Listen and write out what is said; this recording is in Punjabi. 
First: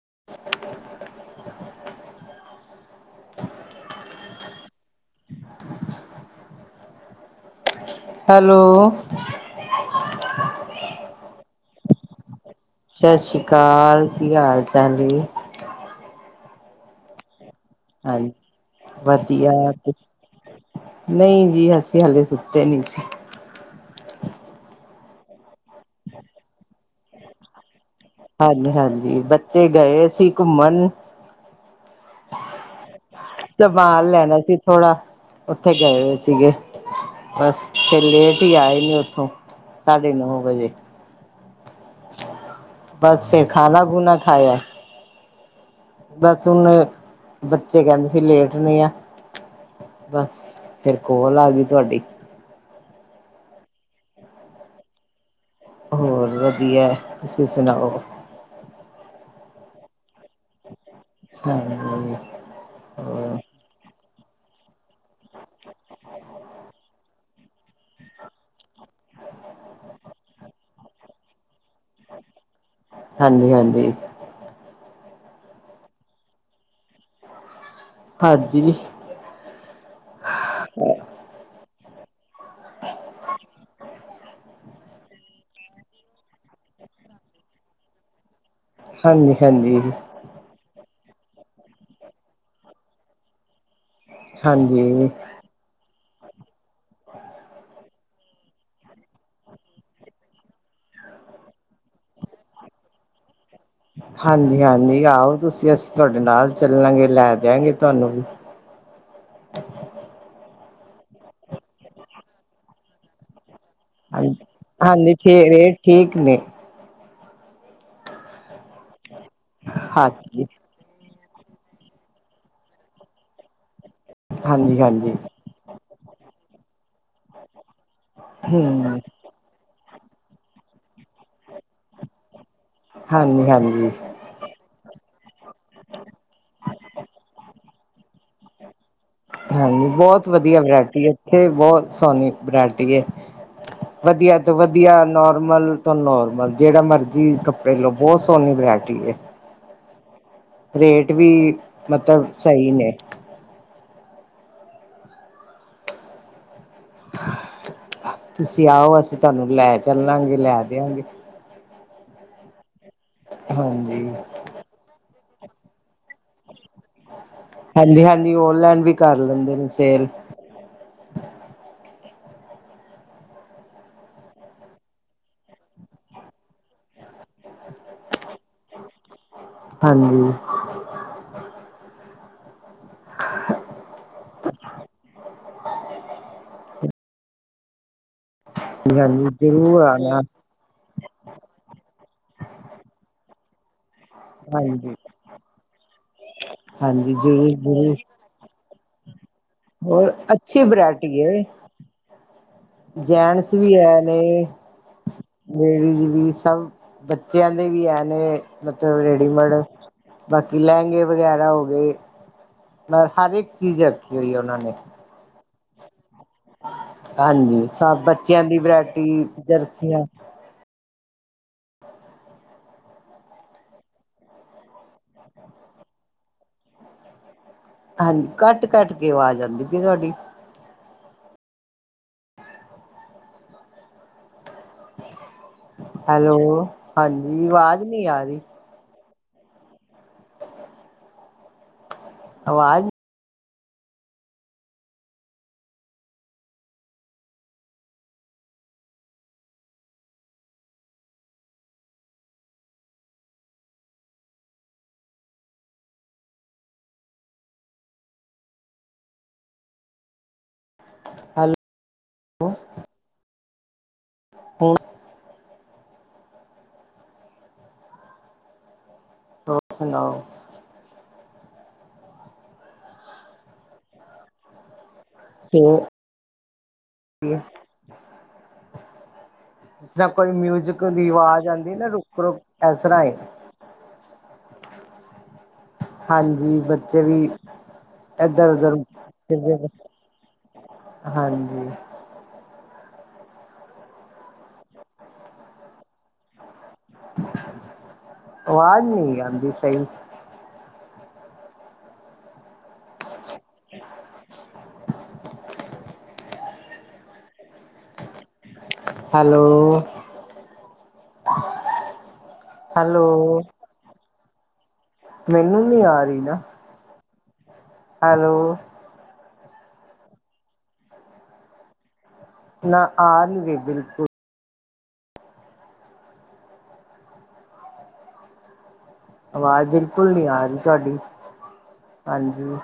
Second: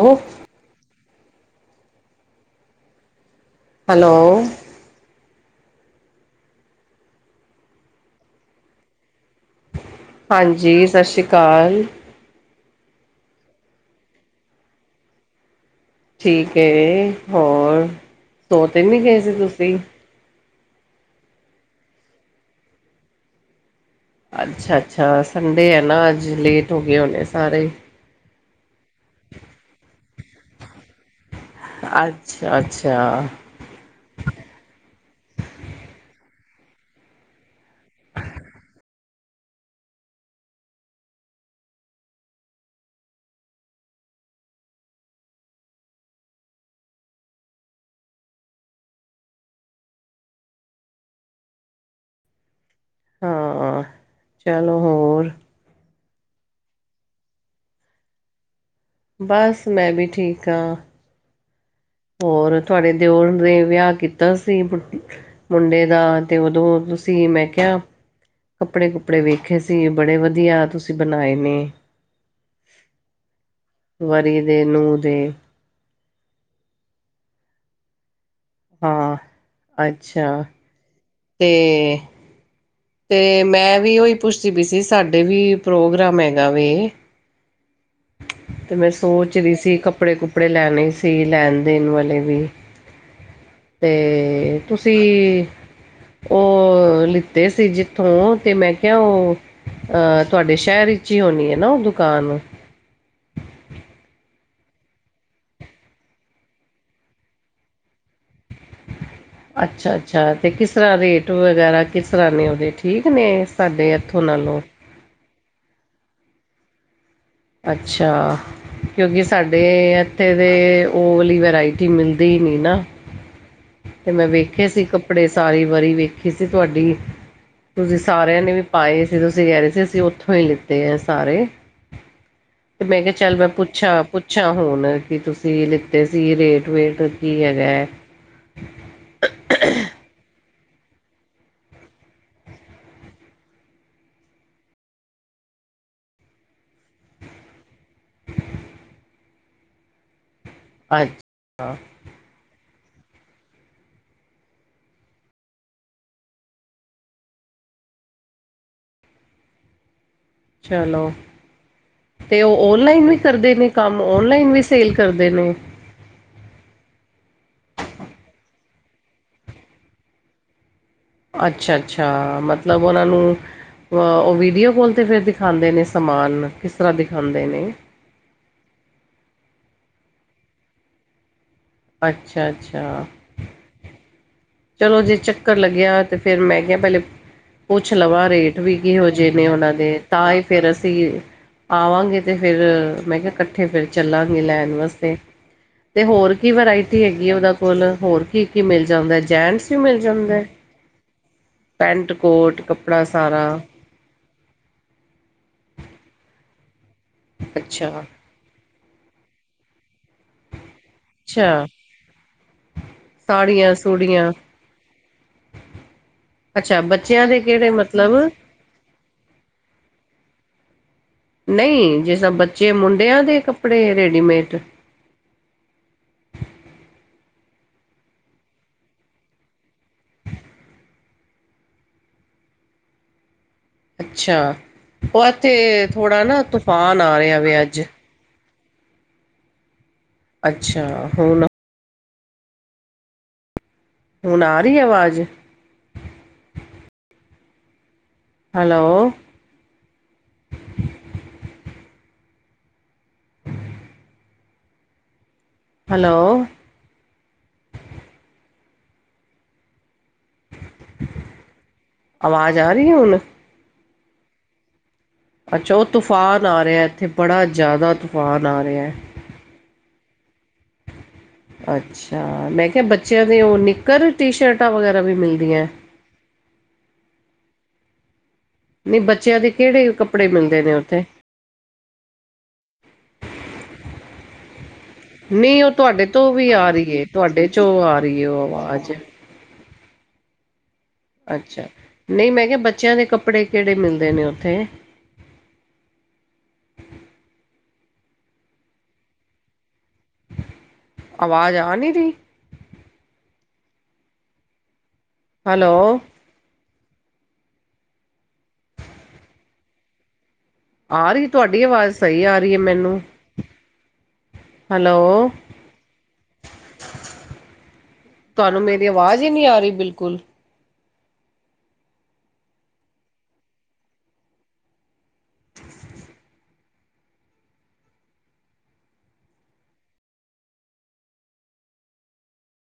ਉਹਫ [inaudible] ਹੈਲੋ ਹੈਲੋ ਹਾਂਜੀ ਸਤਿ ਸ਼੍ਰੀ ਅਕਾਲ ਸਤਿ ਸ਼੍ਰੀ ਅਕਾਲ ਕੀ ਹਾਲ ਚਾਲ‌ ਏ ਠੀਕ ਏ ਹੋਰ ਹਾਂਜੀ ਸੌ ਤੇ‌ ਨਹੀਂ ਗਏ ਸੀ ਤੁਸੀਂ ਨਹੀਂ ਜੀ ਅਸੀਂ ਹਲੇ ਸੁੱਤੇ ਨਹੀਂ ਸੀ ਅੱਛਾ, ਅੱਛਾ ਸੰਡੇ ਏ ਨਾ ਅੱਜ ਲੇਟ ਹੋ ਗਏ ਹੋਣੇ ਸਾਰੇ ਹਾਂਜੀ ਹਾਂਜੀ ਬੱਚੇ ਗਏ ਸੀ ਘੁੰਮਣ ਅੱਛਾ, ਅੱਛਾ ਸਮਾਨ ਲੈਣਾ ਸੀ ਥੋੜ੍ਹਾ ਉੱਥੇ ਗਏ ਹੋਏ ਸੀਗੇ ਬਸ ਫੇਰ ਲੇਟ ਹੀ ਆਏ ਨੇ ਉੱਥੋਂ ਸਾਢੇ ਨੌ ਹੋ ਗੇ ਜੇ ਬਸ ਫੇਰ ਖਾਣਾ ਖੂਣਾ ਖਾਇਆ ਬਸ ਹੁਣ ਬੱਚੇ ਕਹਿੰਦੇ ਸੀ ਲੇਟ ਨੇ ਆ ਬਸ ਫੇਰ ਕੋਲ ਆ ਗਈ ਤੁਹਾਡੀ ਹਾਂ ਚਲੋ ਹੋਰ ਹੋਰ ਵਧੀਆ ਤੁਸੀਂ ਸੁਣਾਓ। ਬਸ ਮੈਂ ਵੀ ਠੀਕ ਆ। ਹੂੰ ਹੋਰ ਤੁਹਾਡੇ ਦਿਓਰ ਨੇ ਵਿਆਹ ਕੀਤਾ ਸੀ ਮੁੰਡੇ ਦਾ ਤੇ ਉਦੋਂ ਤੁਸੀਂ ਮੈਂ ਕਿਹਾ ਕੱਪੜੇ ਕੁਪੜੇ ਵੇਖੇ ਸੀ ਬੜੇ ਵਧੀਆ ਤੁਸੀਂ ਬਣਾਏ ਨੇ ਹਾਂਜੀ, ਹਾਂਜੀ ਵਰੀ ਦੇ ਨੂੰਹ ਦੇ ਹਾਂਜੀ ਹਾਂ, ਅੱਛਾ [unintelligible] ਤੇ [inaudible] ਤੇ ਮੈਂ ਵੀ ਉਹੀ ਪੁੱਛਦੀ ਪਈ ਸੀ ਸਾਡੇ ਵੀ ਪ੍ਰੋਗਰਾਮ ਹੈਗਾ ਵੇ ਤੇ ਮੈਂ ਹਾਂਜੀ ਸੋਚ ਰਹੀ ਸੀ ਹਾਂਜੀ ਕੱਪੜੇ ਕੁਪੜੇ ਲੈਣੇ ਸੀ ਲੈਣ ਦੇਣ ਵਾਲੇ ਵੀ ਤੇ ਹਾਂਜੀ ਤੁਸੀਂ ਉਹ ਲਿੱਤੇ ਸੀ ਜਿੱ ਥੋਂ ਤੇ ਮੈਂ ਕਿਹਾ ਉਹ ਤੁਹਾਡੇ ਸ਼ਹਿਰ ਵਿੱਚ ਹੀ ਹੋਣੀ ਐ ਨਾ ਉਹ ਦੁਕਾਨ ਹਾਂਜੀ ਹਾਂਜੀ ਆਓ ਤੁਸੀਂ ਅਸੀਂ ਤੁਹਾਡੇ ਨਾਲ ਚੱਲਾਂਗੇ ਲੈ ਦਿਆਂਗੇ ਤੁਹਾਨੂੰ ਵੀ ਅੱਛਾ, ਅੱਛਾ ਤੇ ਕਿਸ ਤਰ੍ਹਾਂ ਰੇਟ ਵਗੈਰਾ ਕਿਸ ਤਰ੍ਹਾਂ ਨੇ ਉਹਦੇ ਠੀਕ ਨੇ ਸਾਡੇ ਇਥੋਂ ਹਾਂਜੀ ਨਾਲੋਂ ਹਾਂਜੀ ਠੀਕ ਰੇਟ ਠੀਕ ਨੇ ਅੱਛਾ ਕਿਉਂਕਿ ਸਾਡੇ ਇੱਥੇ ਹਾਂਜੀ ਦੇ ਉਹ ਵਾਲੀ ਵੈਰਾਇਟੀ ਮਿਲਦੀ ਹੀ ਨੀ ਨਾ ਤੇ ਮੈਂ ਵੇਖੇ ਹਾਂਜੀ ਸੀ ਹਾਂਜੀ ਕੱਪੜੇ ਸਾਰੀ ਵਰੀ ਵੇਖੀ ਸੀ ਤੁਹਾਡੀ ਤੁਸੀਂ ਸਾਰਿਆਂ ਨੇ ਵੀ ਹਮ ਪਾਏ ਸੀ ਤੁਸੀਂ ਕਹਿ ਰਹੇ ਸੀ ਅਸੀਂ ਉੱਥੋਂ ਹੀ ਲਿੱਤੇ ਏ ਸਾਰੇ ਤੇ ਮੈਂ ਕਿਹਾ ਚੱਲ ਮੈਂ ਹਾਂਜੀ ਹਾਂਜੀ ਪੁੱਛਾਂ। ਪੁੱਛਾਂ ਹੁਣ ਕੀ ਤੁਸੀਂ ਲਿੱਤੇ ਸੀ ਰੇਟ ਵੇਟ ਕੀ ਹੈਗਾ ਏ,,, ਹਾਂਜੀ ਬਹੁਤ ਵਧੀਆ ਵਰਾਇਟੀ ਇੱਥੇ ਬਹੁਤ ਸੋਹਣੀ ਵਰਾਇਟੀ ਏ। ਹ ਵਧੀਆ ਤੋਂ ਵਧੀਆ ਨੋਰਮਲ ਤੋਂ ਨੋਰਮਲ ਜਿਹੜਾ ਮਰਜੀ ਕੱਪੜੇ ਲਓ ਬਹੁਤ ਸੋਹਣੀ ਵੈਰਾਇਟੀ ਏ ਅੱ ਰੇਟ ਵੀ ਮਤਲਬ ਸਹੀ ਨੇ। ਤੁਸੀਂ ਆਓ ਅਸੀਂ ਤੁਹਾਨੂੰ ਲੈ ਚੱਲਾਂਗੇ। ਲੈ ਦਿਆਂਗੇ ਚਲੋ ਤੇ ਉਹ ਔਨਲਾਈਨ ਵੀ ਕਰਦੇ ਨੇ ਕੰਮ ਹਾਂਜੀ ਔਨਲਾਈਨ ਵੀ। ਸੇਲ ਕਰਦੇ ਨੇ। ਹਾਂਜੀ, ਹਾਂਜੀ ਓਨਲਾਈਨ ਵੀ ਕਰ ਲੈਂਦੇ ਨੇ ਸੇਲ। ਅੱਛਾ, ਅੱਛਾ ਮਤਲਬ ਉਹਨਾਂ ਨੂੰ। ਉਹ ਵੀਡੀਓ ਕੋਲ 'ਤੇ ਫਿਰ ਦਿਖਾਉਂਦੇ ਨੇ ਸਮਾਨ ਕਿਸ ਤਰ੍ਹਾਂ ਦਿਖਾਉਂਦੇ ਨੇ? ਹਾਂਜੀ। ਅੱਛਾ ਅੱਛਾ ਚਲੋ ਜੇ ਚੱਕਰ ਲੱਗਿਆ ਤੇ ਫਿਰ ਲੈ ਜਾਂਗੇ ਪੁੱਛ ਲਵਾ ਰੇਟ ਵੀ ਕਿਹੋ ਹਾਂਜੀ ਜਿਹੇ ਨੇ ਉਹਨਾਂ ਜ਼ਰੂਰ ਦੇ ਆਣਾ ਤਾਂ ਫਿਰ ਅਸੀਂ ਆਵਾਂਗੇ ਤੇ ਫਿਰ ਮੈਂ ਕਿਹਾ ਕੱਠੇ ਫਿਰ ਚੱਲਾਂਗੇ ਲੈਣ ਹਾਂਜੀ ਵਾਸਤੇ ਤੇ ਹੋਰ ਕੀ ਵਰਾਇਟੀ ਹਾਂਜੀ ਹੈਗੀ ਆ ਜ਼ਰੂਰ ਉਹਨਾ ਕੋਲ ਜ਼ਰੂਰ ਹੋਰ। ਕੀ ਕੀ ਮਿਲ ਜਾਂਦਾ ਜੈਂਟਸ ਵੀ ਮਿਲ ਹੋਰ ਜਾਂਦੇ ਅੱਛੀ ਪੈਂਟ ਕੋਟ ਕੱ ਜੈਨਟਸ ਵੀ ਹੈ ਨੇ ਲੇਡੀਜ਼ ਵੀ ਸਭ। ਬੱਚਿਆਂ ਦੇ ਵੀ ਇਹ ਨੇ ਅੱਛਾ-ਅੱਛਾ ਮਤਲਬ ਰੇਡੀਮੇਡ ਬਾਕੀ ਲੈਗੇ ਵਗੈਰਾ ਹੋ ਗਏ ਮ ਹਰ ਇੱਕ ਸਾੜੀਆਂ ਚੀਜ਼ ਰੱਖੀ ਸੂੜੀਆਂ ਹੋਈ ਉਹਨਾਂ ਨੇ। ਅੱਛਾ ਬੱਚਿਆਂ ਦੇ ਹਾਂਜੀ ਕਿਹੜੇ ਸਭ ਮਤਲਬ ਬੱਚਿਆਂ ਦੀ ਵਰਾਇਟੀ ਜਰਸੀਆਂ ਨਹੀਂ ਜੇ ਤਾਂ ਬੱਚੇ ਮੁੰਡਿਆਂ ਦੇ ਕੱਪੜੇ ਰੈਡੀਮੇਡ ਹਾਂਜੀ ਕਟ ਕਟ ਕੇ ਆਵਾਜ਼ ਆਉਂਦੀ ਪਈ ਤੁਹਾਡੀ ਅੱਛਾ ਉਹ ਇੱਥੇ ਥੋੜ੍ਹਾ ਹੈਲੋ, ਨਾ ਤੂਫਾਨ ਆ ਹਾਂਜੀ ਰਿਹਾ ਅੱਜ। ਆਵਾਜ਼ ਆ ਰਹੀ। ਅੱਛਾ ਹੁਣ। ਆਵਾਜ਼। ਹੁਣ ਆ ਰਹੀ ਆਵਾਜ਼? ਹੈਲੋ। ਹੈਲੋ। ਹੈਲੋ ਆਵਾਜ਼ ਆ ਰਹੀ ਏ ਹੁਣ? ਹੋਰ? ਅੱਛਾ ਉਹ ਤੂਫਾਨ ਆ ਰਿਹਾ ਇੱਥੇ ਬੜਾ ਜਿਆਦਾ ਤੂਫਾਨ ਆ ਰਿਹਾ। ਹੋਰ ਸੁਣਾਓ? ਅੱਛਾ, ਮੈਂ ਕਿਹਾ ਬੱਚਿਆਂ ਦੀ ਉਹ ਨਿੱਕਰ ਟੀ ਸ਼ਰਟਾਂ ਵਗੈਰਾ ਵੀ ਮਿਲ। ਤੇ ਹੋਰ। ਨਹੀਂ ਬੱਚਿਆਂ ਦੀ। ਜਿਸ ਤਰ੍ਹਾਂ ਆਪਾ ਕੋਈ ਮਿਊਜਿਕ ਦੀ ਆਵਾਜ਼ ਆਉਂਦੀ ਨਾ ਰੁਕ ਰੁਕ ਇਸ ਤਰ੍ਹਾਂ ਏ। ਨਹੀਂ ਉਹ ਤੁਹਾਡੇ ਤੋਂ ਵੀ ਹਾਂਜੀ ਆ ਰਹੀ ਬੱਚੇ ਏ ਵੀ ਤੁਹਾਡੇ ਚੌ ਆ ਰਹੀ ਹੈ ਉਹ ਆਵਾਜ਼। ਫਿਰ ਅੱਛਾ ਨਹੀਂ ਮੈਂ ਕਿਹਾ, ਬੱਚਿਆਂ ਦੇ ਕੱਪੜੇ ਕਿਹੜੇ ਮਿਲਦੇ ਨੇ ਉੱਥੇ। ਆਵਾਜ਼ ਨਹੀਂ ਆਾਂਦੀ ਸਹੀ। ਆਵਾਜ਼ ਆ ਨਹੀਂ ਰਹੀ। ਹੈਲੋ। ਹੈਲੋ। ਆ ਰਹੀ। ਤੁਹਾਡੀ ਆਵਾਜ਼ ਸਹੀ ਆ ਰਹੀ ਏ ਮੈਨੂੰ। Hello hello. ਮੈਨੂੰ ਨੀ ਆ ਰਹੀ ਨਾ। ਹੈਲੋ ਤੁਹਾਨੂੰ ਮੇਰੀ ਆਵਾਜ਼ ਹੀ ਨਹੀ ਆ ਰਹੀ ਬਿਲਕੁਲ? ਨਾ, ਆ ਨਹੀਂ ਰਹੀ ਬਿਲਕੁਲ। ਆਵਾਜ਼ ਬਿਲਕੁਲ ਨੀ ਆ ਰਹੀ ਤੁਹਾਡੀ ਹਾਂਜੀ।